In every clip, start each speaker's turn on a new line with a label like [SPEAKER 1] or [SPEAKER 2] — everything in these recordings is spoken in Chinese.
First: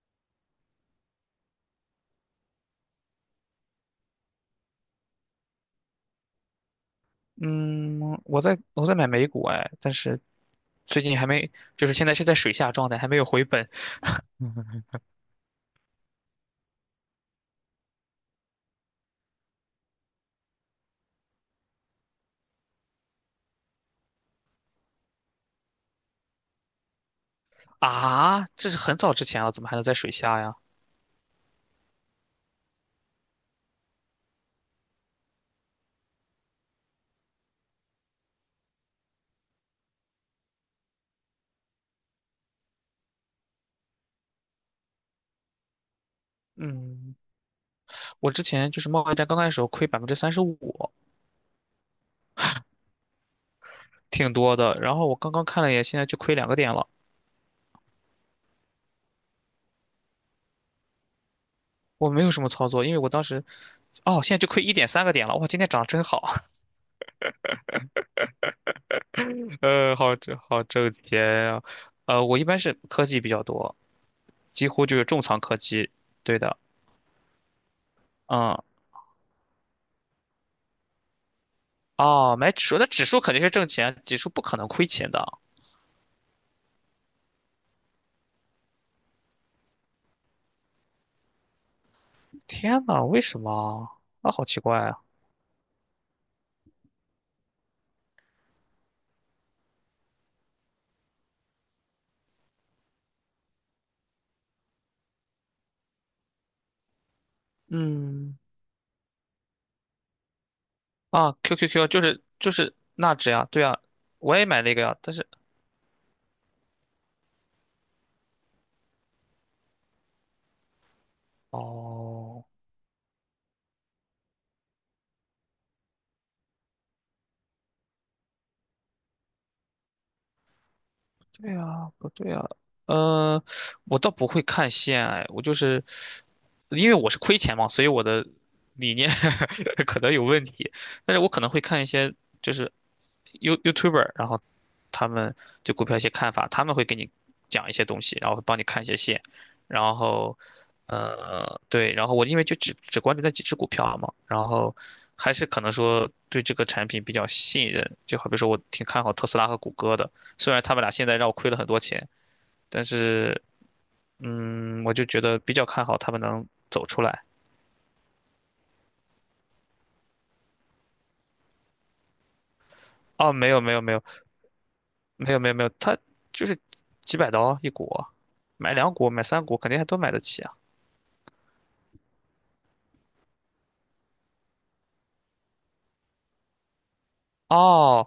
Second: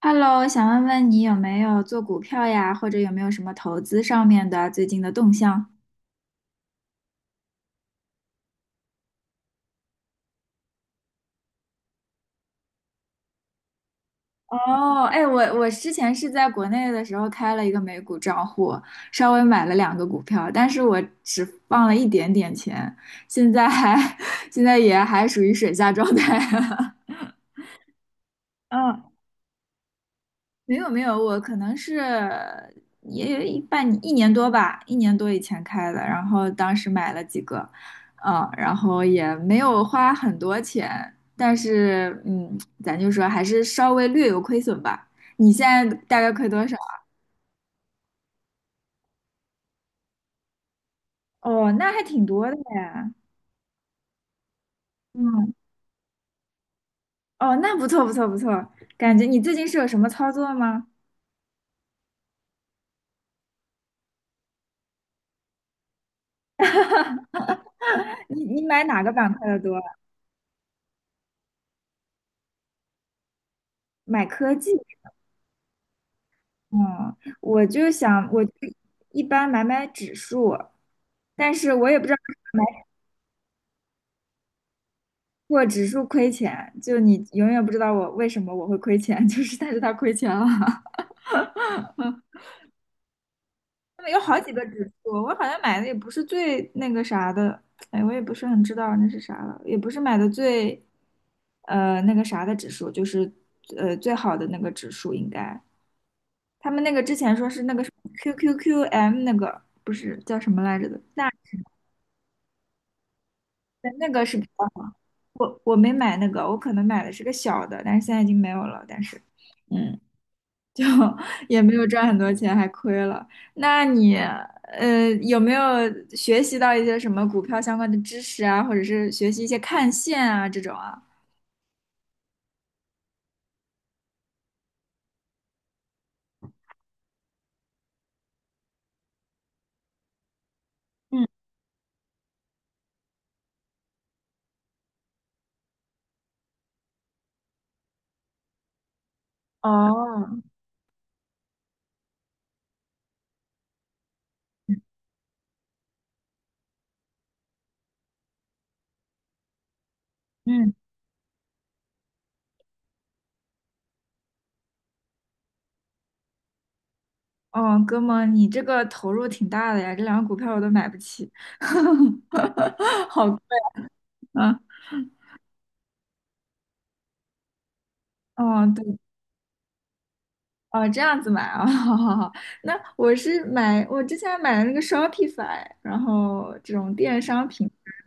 [SPEAKER 1] Hello,想问问你有没有做股票呀？或者有没有什么投资上面的最近的动向？
[SPEAKER 2] 嗯，我在买美股哎，但是最近还没，就是现在是在水下状态，还没有回本
[SPEAKER 1] 哦，哎，我之前是在国内的时候开了一个美股账户，稍微买了两个股票，但是我只放了一点点钱，现在还 现在也还属于水下状态。
[SPEAKER 2] 啊，这是很
[SPEAKER 1] 嗯，
[SPEAKER 2] 早之前了，怎么还能在水下呀？
[SPEAKER 1] 没有没有，我可能是也有一半一年多吧，一年多以前开的，然后当时买了几个，然后也没有花很多钱，但是咱就说还是稍微略有亏损吧。你现在大概亏多少？
[SPEAKER 2] 嗯，我之前就是贸易战刚开始时候亏35%，
[SPEAKER 1] 哦，那还挺多的呀。
[SPEAKER 2] 挺多的。然后我刚刚
[SPEAKER 1] 嗯，
[SPEAKER 2] 看了一眼，现在就亏2个点了。
[SPEAKER 1] 哦，那不错不错不错，感觉你最近是有什么操作吗？
[SPEAKER 2] 我没有什么操作，因为我当时，哦，现在就亏1.3个点了。哇，今天涨得真好。
[SPEAKER 1] 你买哪个板块的 多？
[SPEAKER 2] 好挣钱啊。我一般是科技比较多，
[SPEAKER 1] 买科
[SPEAKER 2] 几
[SPEAKER 1] 技？
[SPEAKER 2] 乎就是重仓科技。对的。
[SPEAKER 1] 嗯，我就想，我就
[SPEAKER 2] 嗯。
[SPEAKER 1] 一般买买指数，但是我也不知道为
[SPEAKER 2] 哦，
[SPEAKER 1] 什
[SPEAKER 2] 买
[SPEAKER 1] 么
[SPEAKER 2] 指数，
[SPEAKER 1] 买
[SPEAKER 2] 那指数肯定是挣钱，指数不可能亏钱的啊。
[SPEAKER 1] 过指数亏钱，就你永远不知道我为什么会亏钱，就是但是它亏钱了。
[SPEAKER 2] 天呐，为什么啊？
[SPEAKER 1] 他们有
[SPEAKER 2] 啊，
[SPEAKER 1] 好
[SPEAKER 2] 好
[SPEAKER 1] 几
[SPEAKER 2] 奇
[SPEAKER 1] 个
[SPEAKER 2] 怪
[SPEAKER 1] 指
[SPEAKER 2] 啊。
[SPEAKER 1] 数，我好像买的也不是最那个啥的，哎，我也不是很知道那是啥了，也不是买的最那个啥的指数，就是最好的那个指数应该。他们那个之前说是那个什么
[SPEAKER 2] 嗯。
[SPEAKER 1] QQQM 那个，不是叫什么来着的，
[SPEAKER 2] 啊，QQQ 就是纳指呀，对啊，
[SPEAKER 1] 对，那个是
[SPEAKER 2] 我
[SPEAKER 1] 比
[SPEAKER 2] 也买
[SPEAKER 1] 较
[SPEAKER 2] 那个
[SPEAKER 1] 好。
[SPEAKER 2] 呀，但是
[SPEAKER 1] 我没买那个，我可能买的是个小的，但是现在已经没有了。但是，嗯，就 也没有赚很多
[SPEAKER 2] 哦。
[SPEAKER 1] 钱，还亏了。那你有没有学习到一些什么股票相关的知识啊，或者是学习一些看线啊这种啊？
[SPEAKER 2] 对啊，不对啊，嗯，我倒不会看线。哎，我就是因为我是亏钱嘛，所以我的理念 可能有问题。但是
[SPEAKER 1] 嗯，
[SPEAKER 2] 我可能会看一些就是 YouTuber，然后他们对股票一些看法，他们会给你讲一些东西，然后会帮你看一些线，然
[SPEAKER 1] 哦，
[SPEAKER 2] 后对，然后我因为就只关注那几只股票嘛，然后还是可能说对这个产品比较信任，就好比说我挺看好特斯拉和谷歌的。虽然
[SPEAKER 1] 嗯，
[SPEAKER 2] 他们俩现在让我亏了很多钱，但是我就觉得比较看好他们能走出来。
[SPEAKER 1] 哦，哥们，你这个投入挺大的呀，这两个股票我都买不起，好
[SPEAKER 2] 哦，
[SPEAKER 1] 贵
[SPEAKER 2] 没有没有没有
[SPEAKER 1] 啊。
[SPEAKER 2] 没有没有没有，他就是几百刀一股，
[SPEAKER 1] 哦，
[SPEAKER 2] 买两
[SPEAKER 1] 对。
[SPEAKER 2] 股买3股肯定还都买得起啊。
[SPEAKER 1] 哦，这样子买啊，好好好。那我是买，我之前买的那个 Shopify,然后这种电商品，
[SPEAKER 2] 哦，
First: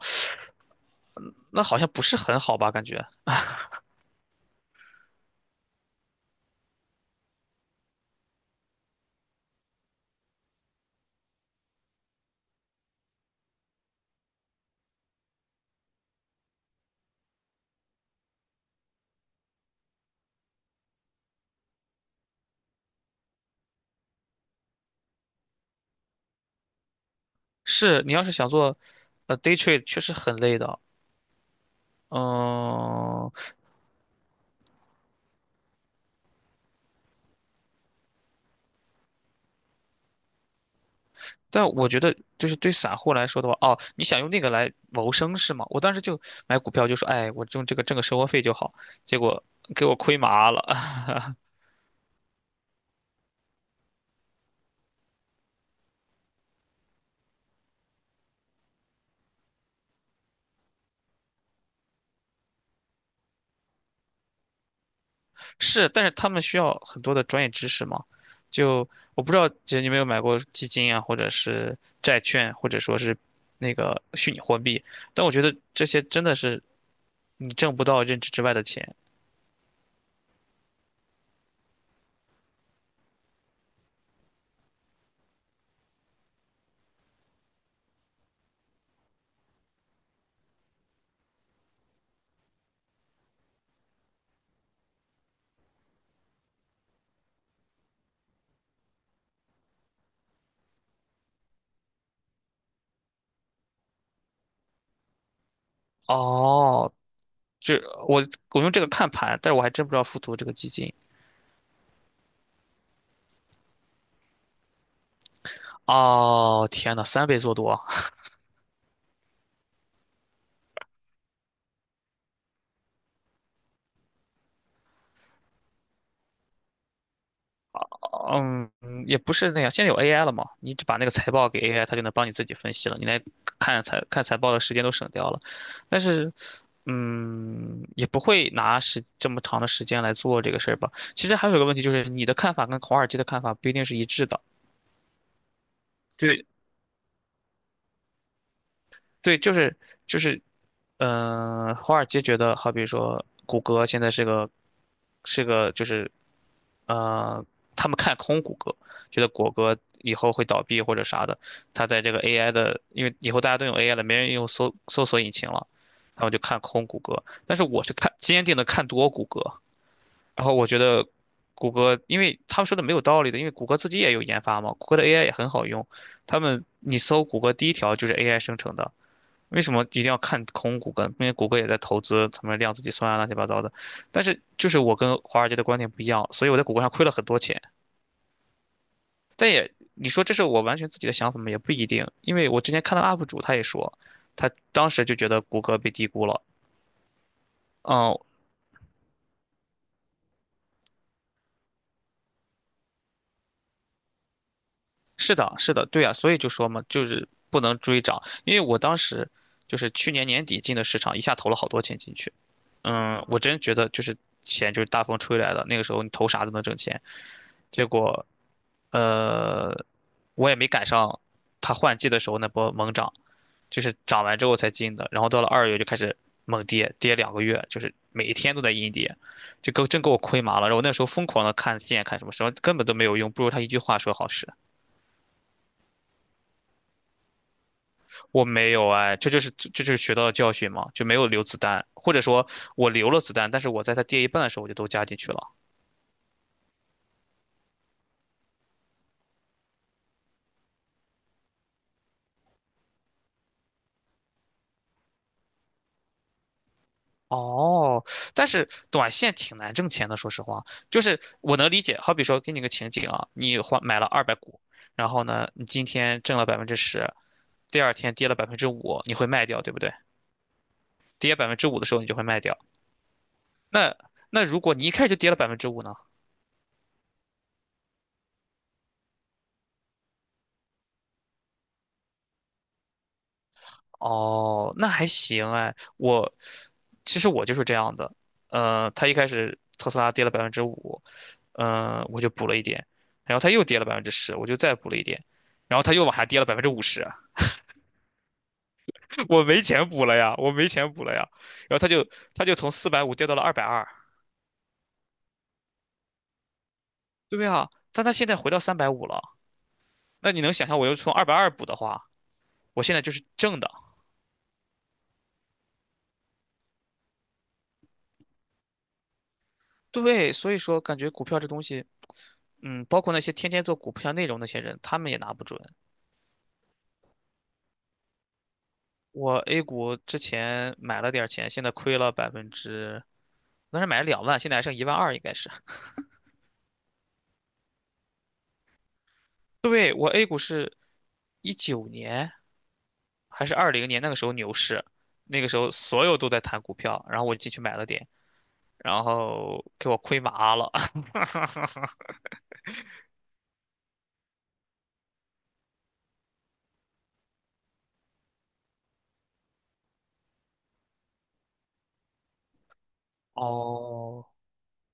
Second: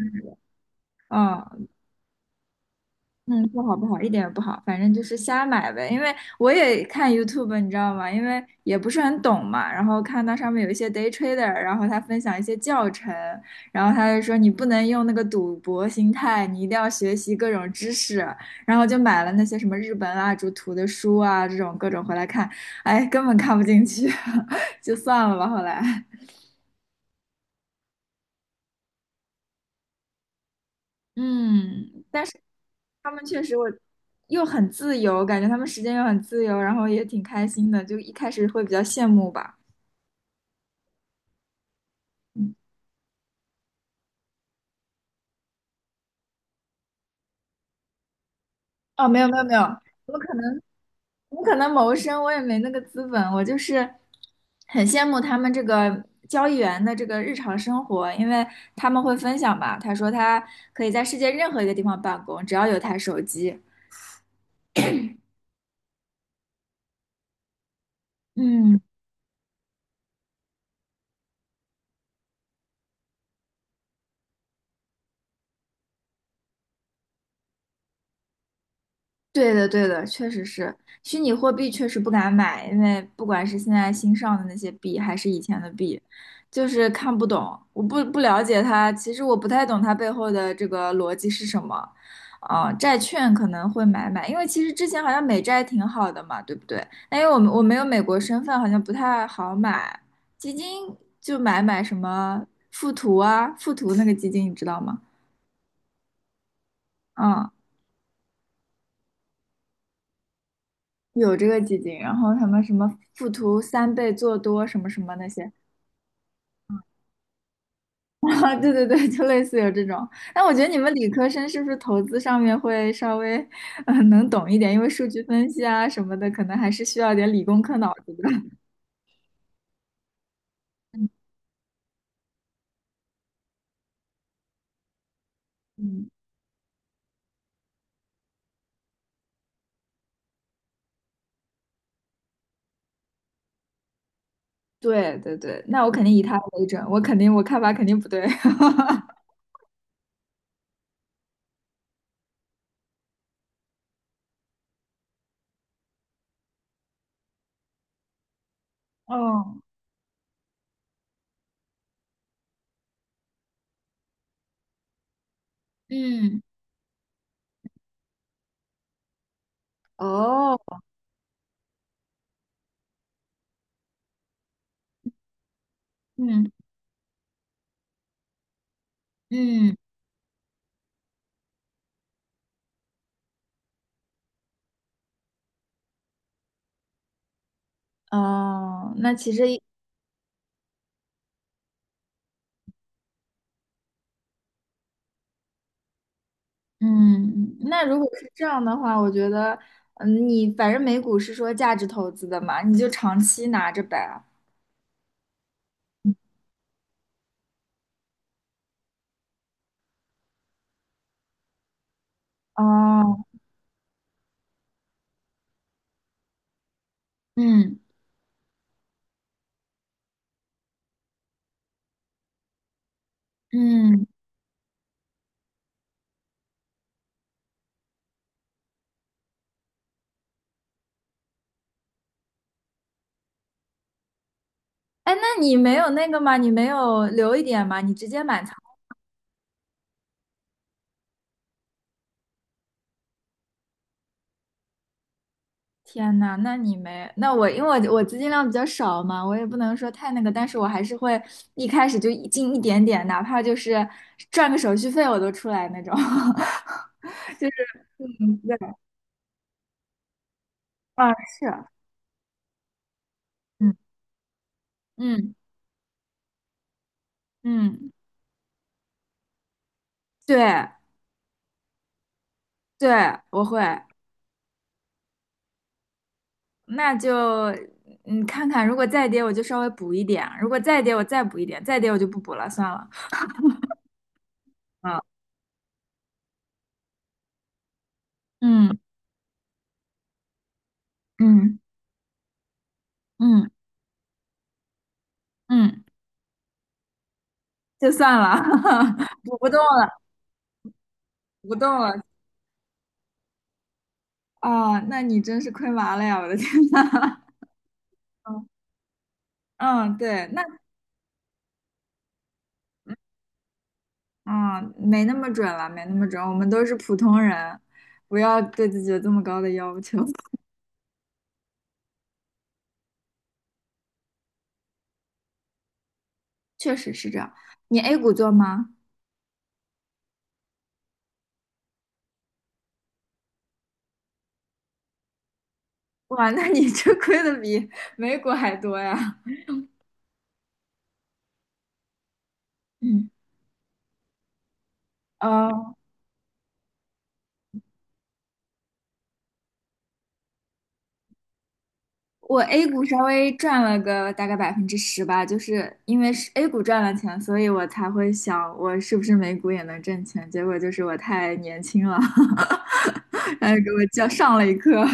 [SPEAKER 2] 那
[SPEAKER 1] 嗯，
[SPEAKER 2] 好像不是很好吧？感觉
[SPEAKER 1] 嗯，不好不好，一点也不好，反正就是瞎买呗。因为我也看 YouTube,你知道吗？因为也不是很懂嘛，然后看到上面有一些 day trader,然后他分享一些教程，然后他就说你不能用那个赌博心态，你一定要学习各种知识，然后就买了那些什么日本蜡烛图的书啊，这种各种回来看，哎，根本看不进去，就算了吧，后来。
[SPEAKER 2] 是你要是想做day trade,确实很累的。
[SPEAKER 1] 嗯，他们
[SPEAKER 2] 嗯，
[SPEAKER 1] 确实我又很自由，感觉他们时间又很自由，然后也挺开心的，就一开始会比较羡慕吧。
[SPEAKER 2] 但我觉得就
[SPEAKER 1] 嗯，
[SPEAKER 2] 是对散户来说的话，哦，你想用那个来谋生是吗？我当时就买股票就说，哎，我用这个挣个生活费就好，
[SPEAKER 1] 哦，
[SPEAKER 2] 结
[SPEAKER 1] 没有没有
[SPEAKER 2] 果
[SPEAKER 1] 没有，
[SPEAKER 2] 给我
[SPEAKER 1] 我
[SPEAKER 2] 亏
[SPEAKER 1] 可
[SPEAKER 2] 麻
[SPEAKER 1] 能
[SPEAKER 2] 了。
[SPEAKER 1] 我可能谋生，我也没那个资本，我就是很羡慕他们这个交易员的这个日常生活，因为他们会分享吧，他说他可以在世界任何一个地方办公，只要有台手机。
[SPEAKER 2] 是，但是他们需要很多的专业知识嘛。
[SPEAKER 1] 嗯。
[SPEAKER 2] 就我不知道，姐你有没有买过基金啊，或者是债券，或者说是那个虚拟货币？但我觉得这些真的是你挣不到认知之外的钱。
[SPEAKER 1] 对的，对的，确实是虚拟货币，确实不敢买，因为不管是现在新上的那些币，还是以前的币，就是看不懂，我不了解它，其实我不太懂它背后的这个逻辑是什么。啊、债券可能会买买，因为其实之前好像美债挺好的嘛，对不对？但因为我没有美国身份，好像不太好买。基金就买买什么富途啊，富途那个基金你知道吗？
[SPEAKER 2] 哦，
[SPEAKER 1] 嗯。
[SPEAKER 2] 这我我用这个看盘，但是我还真不知道富途这个基金。
[SPEAKER 1] 有这个基金，然后他们什么附图三倍做多什么什么那些，
[SPEAKER 2] 哦，天呐，3倍做多！
[SPEAKER 1] 啊，对对对，就类似有这种。那我觉得你们理科生是不是投资上面会稍微能懂一点，因为数据分析啊什么的，可能还是需要点理工科脑子的。
[SPEAKER 2] 嗯，也不是那样。现在有 AI 了嘛，你只把那个 财报给 AI,它就能帮你自己分析了。你来看财报的时间都省掉了，但
[SPEAKER 1] 嗯，
[SPEAKER 2] 是，也不会拿时这么长的时间来做这个事儿吧。其实还有一个问题就是，你的看法跟华尔街的看法不一定是一致的。
[SPEAKER 1] 对对对，那我肯定以
[SPEAKER 2] 就
[SPEAKER 1] 他为准，我肯定我看法肯定不对。
[SPEAKER 2] 对，就是，华尔街觉得，好比说谷歌现在是个呃，他们看空谷歌，觉得谷
[SPEAKER 1] 哦，
[SPEAKER 2] 歌以后会倒闭或者啥的。他在这个 AI 的，因为以后大家都用 AI 了，没人用搜索引擎了，然后就
[SPEAKER 1] 嗯，
[SPEAKER 2] 看空谷歌。但是我是坚定的看多谷歌，然后我
[SPEAKER 1] 哦，
[SPEAKER 2] 觉得谷歌，因为他们说的没有道理的，因为谷歌自己也有研发嘛，谷歌的 AI 也很好用，他
[SPEAKER 1] 嗯
[SPEAKER 2] 们你搜谷歌第一条就是 AI 生成的。为什
[SPEAKER 1] 嗯，
[SPEAKER 2] 么一定要看空谷歌？因为谷歌也在投资他们量子计算啊，乱七八糟的。但是就是我跟华尔街的观点不一样，所以我在谷歌上亏了很多钱。
[SPEAKER 1] 哦，那其
[SPEAKER 2] 但
[SPEAKER 1] 实
[SPEAKER 2] 也你说这是我完全自己的想法吗？也不一定，因为我之前看到 UP 主他也说，他当时就觉得谷歌被低估了。
[SPEAKER 1] 嗯，那如果
[SPEAKER 2] 嗯，
[SPEAKER 1] 是这样的话，我觉得，嗯，你反正美股是说价值投资的嘛，你就长期拿着呗。
[SPEAKER 2] 是的，是的，对啊，所以就说嘛，就是不能追涨，因为我当时就是去年年底进的市场，一下投了好多钱进去。嗯，
[SPEAKER 1] 哦，
[SPEAKER 2] 我真觉得就是钱就是大风吹来的，那个时候你投啥都能挣钱。
[SPEAKER 1] 嗯
[SPEAKER 2] 结果，呃，我也没赶上它换季的时候那波猛涨，就是
[SPEAKER 1] 嗯，
[SPEAKER 2] 涨完之后才进的，然后到了2月就开始猛跌，跌2个月，就是每一天都在阴跌，真给我亏麻了，然后我那时候疯狂的看线看什么什么，根本都没有用，不如他一句话说好使。
[SPEAKER 1] 哎，那你没有那个吗？你没有留一点吗？你直接满
[SPEAKER 2] 我
[SPEAKER 1] 仓？
[SPEAKER 2] 没有哎，这就是学到的教训嘛，就没有留子弹，或者说我留了子弹，但是我在它跌一半的时候我就都加进去了。
[SPEAKER 1] 天呐，那你没，那我因为我资金量比较少嘛，我也不能说太那个，但是我还是会一开始就一进一点点，哪怕就是赚个手续费我都出来那种，就是
[SPEAKER 2] 哦，但
[SPEAKER 1] 对，
[SPEAKER 2] 是短线挺难挣钱的，说实话，就
[SPEAKER 1] 啊，
[SPEAKER 2] 是我
[SPEAKER 1] 是，
[SPEAKER 2] 能理解。好比说，给你个情景啊，你
[SPEAKER 1] 嗯
[SPEAKER 2] 买了200股，然后
[SPEAKER 1] 嗯
[SPEAKER 2] 呢，你今天挣了百分之十，第
[SPEAKER 1] 嗯，
[SPEAKER 2] 二天跌了百分之五，你会卖掉，对不对？
[SPEAKER 1] 对。
[SPEAKER 2] 跌百分之五的时候你就会卖掉。
[SPEAKER 1] 对，我会，
[SPEAKER 2] 那那如果你一开始就跌了百分之五呢？
[SPEAKER 1] 那就看看，如果再跌我就稍微补一点，如果再跌我再补一点，再跌我就不补了，算了。
[SPEAKER 2] 哦，那
[SPEAKER 1] 啊，
[SPEAKER 2] 还行哎。其实我就是这样的，
[SPEAKER 1] 嗯
[SPEAKER 2] 它一开始特斯拉跌了百分之五，
[SPEAKER 1] 嗯
[SPEAKER 2] 嗯，我就补了一点，然后
[SPEAKER 1] 嗯
[SPEAKER 2] 它又跌了百分之十，我就再补了一点，然
[SPEAKER 1] 嗯，
[SPEAKER 2] 后它又往下跌了50%啊，
[SPEAKER 1] 就算了，补
[SPEAKER 2] 我
[SPEAKER 1] 不动
[SPEAKER 2] 没钱
[SPEAKER 1] 了，
[SPEAKER 2] 补了呀，我没钱补了呀，
[SPEAKER 1] 补不
[SPEAKER 2] 然
[SPEAKER 1] 动
[SPEAKER 2] 后它
[SPEAKER 1] 了。
[SPEAKER 2] 就它就从450跌到了二百二。
[SPEAKER 1] 啊，那你真是亏麻了呀！我的天呐。
[SPEAKER 2] 对呀，但它现在
[SPEAKER 1] 嗯
[SPEAKER 2] 回到350了，
[SPEAKER 1] 嗯，对，
[SPEAKER 2] 那你
[SPEAKER 1] 那
[SPEAKER 2] 能想象我又从二百二补的话，我现在就是正的。
[SPEAKER 1] 啊，没那么准了，没那么准，我们都是普通人，不要对自己有这么高的要求。
[SPEAKER 2] 对，所以说感觉股票这东西，包括那些天天做股票内容那些人，他们也拿不准。
[SPEAKER 1] 确实是这样。你 A 股做吗？
[SPEAKER 2] 我 A 股之前买了点儿钱，现在亏了百分之，当时买了2万，现在还剩1.2万，应该是。
[SPEAKER 1] 哇，那你这亏的比美股还多呀！
[SPEAKER 2] 对，我 A 股是19年
[SPEAKER 1] 嗯，
[SPEAKER 2] 还是20年那个时候牛市，那个
[SPEAKER 1] 呃，
[SPEAKER 2] 时候所有都在谈股票，然后我进去买了点，然后给我亏麻了。
[SPEAKER 1] 我 A 股稍微赚了个大概10%吧，就是因为是 A 股赚了钱，所以我才会想我是不是美股也能挣钱。结果就是我太年轻了，然后给我叫
[SPEAKER 2] 哦，
[SPEAKER 1] 上了一课。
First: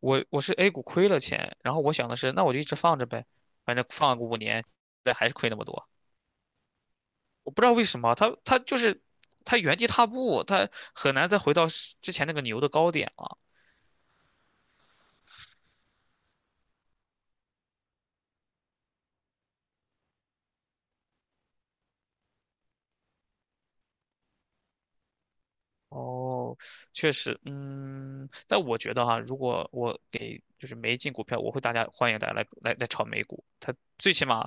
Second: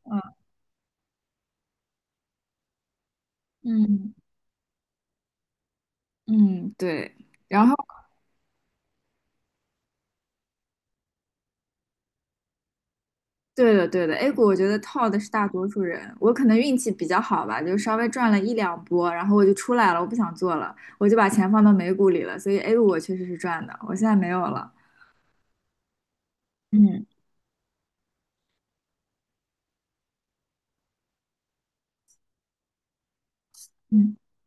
[SPEAKER 2] 我是 A 股亏了钱，然后我想的是，那我就一直放着呗，反正
[SPEAKER 1] 嗯
[SPEAKER 2] 放个5年。对，还是亏那么多。
[SPEAKER 1] 嗯，对。
[SPEAKER 2] 我不
[SPEAKER 1] 然
[SPEAKER 2] 知道
[SPEAKER 1] 后，
[SPEAKER 2] 为什么，它它就是它原地踏步，它很难再回到之前那个牛的高点了。
[SPEAKER 1] 对的，对的，A 股我觉得套的是大多数人，我可能运气比较好吧，就稍微赚了一两波，然后我就出来了，我不想做了，我就把钱放到美股里了，所以 A 股我确实是赚的，我现在没有了。
[SPEAKER 2] 哦，
[SPEAKER 1] 嗯
[SPEAKER 2] 确实，但我觉得哈，如果我给就是没进股票，我会欢迎大家来炒美股。它最
[SPEAKER 1] 嗯。
[SPEAKER 2] 起码，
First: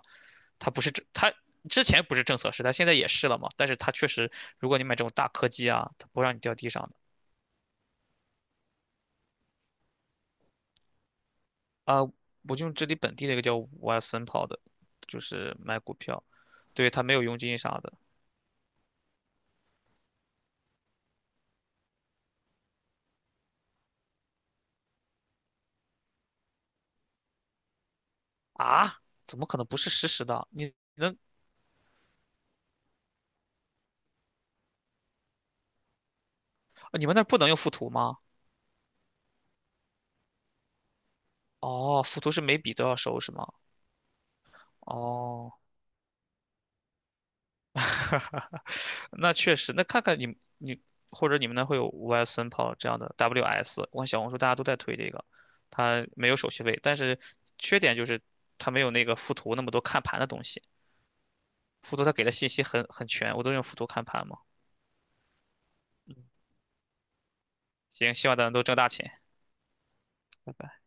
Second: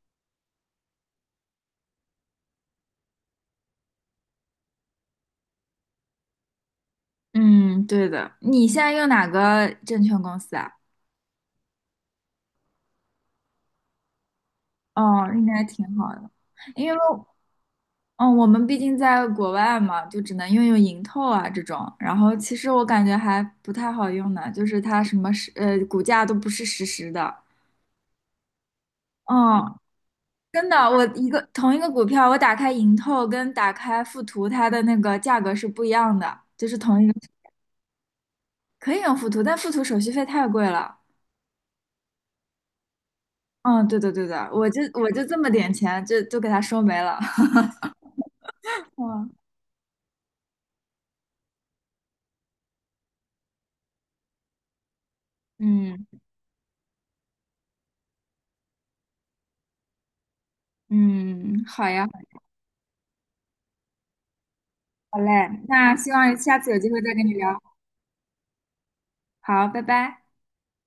[SPEAKER 2] 它之前不是政策时代，现在也是了嘛。但是它确实，如果你买这种大科技啊，它不让你掉地上的
[SPEAKER 1] 嗯，对的。你现在用哪个证券公司啊？
[SPEAKER 2] 啊。我就用这里本地的一个叫 WASON 跑的，就
[SPEAKER 1] 哦，应
[SPEAKER 2] 是
[SPEAKER 1] 该
[SPEAKER 2] 买
[SPEAKER 1] 挺
[SPEAKER 2] 股
[SPEAKER 1] 好
[SPEAKER 2] 票，
[SPEAKER 1] 的，
[SPEAKER 2] 对，
[SPEAKER 1] 因为
[SPEAKER 2] 它没有佣金啥的
[SPEAKER 1] 哦我们毕竟在国外嘛，就只能用用盈透啊这种。然后其实我感觉还不太好用呢，就是它什么是股价都不是实时的。
[SPEAKER 2] 啊？怎么可能不
[SPEAKER 1] 嗯，
[SPEAKER 2] 是实时的？
[SPEAKER 1] 真的，我一个同一个股票，我打开盈透跟打开富途，它的那个价格是不一样的，就是
[SPEAKER 2] 啊
[SPEAKER 1] 同
[SPEAKER 2] 你
[SPEAKER 1] 一个
[SPEAKER 2] 们那儿不能用附图吗？
[SPEAKER 1] 可以用富途，但富途手续费太贵了。
[SPEAKER 2] 哦，附图是每笔都要收是吗？
[SPEAKER 1] 嗯，对的对的，我就这么
[SPEAKER 2] 哦。
[SPEAKER 1] 点钱，就给他收没了。嗯
[SPEAKER 2] 那确实，那看看你或者你们那会有 YS n 跑这样的 WS,我看小红书大家都在推这个，
[SPEAKER 1] 嗯
[SPEAKER 2] 它没有手续费，但是缺点就是它没有那个附图那么多看盘的东西，
[SPEAKER 1] 嗯，好
[SPEAKER 2] 附图
[SPEAKER 1] 呀，
[SPEAKER 2] 它给的信息很全，我都用附图看盘嘛。
[SPEAKER 1] 好嘞，那希
[SPEAKER 2] 嗯
[SPEAKER 1] 望下次有机会再跟你聊。
[SPEAKER 2] 行，希望咱们都挣大钱。
[SPEAKER 1] 好，拜拜。
[SPEAKER 2] 拜拜。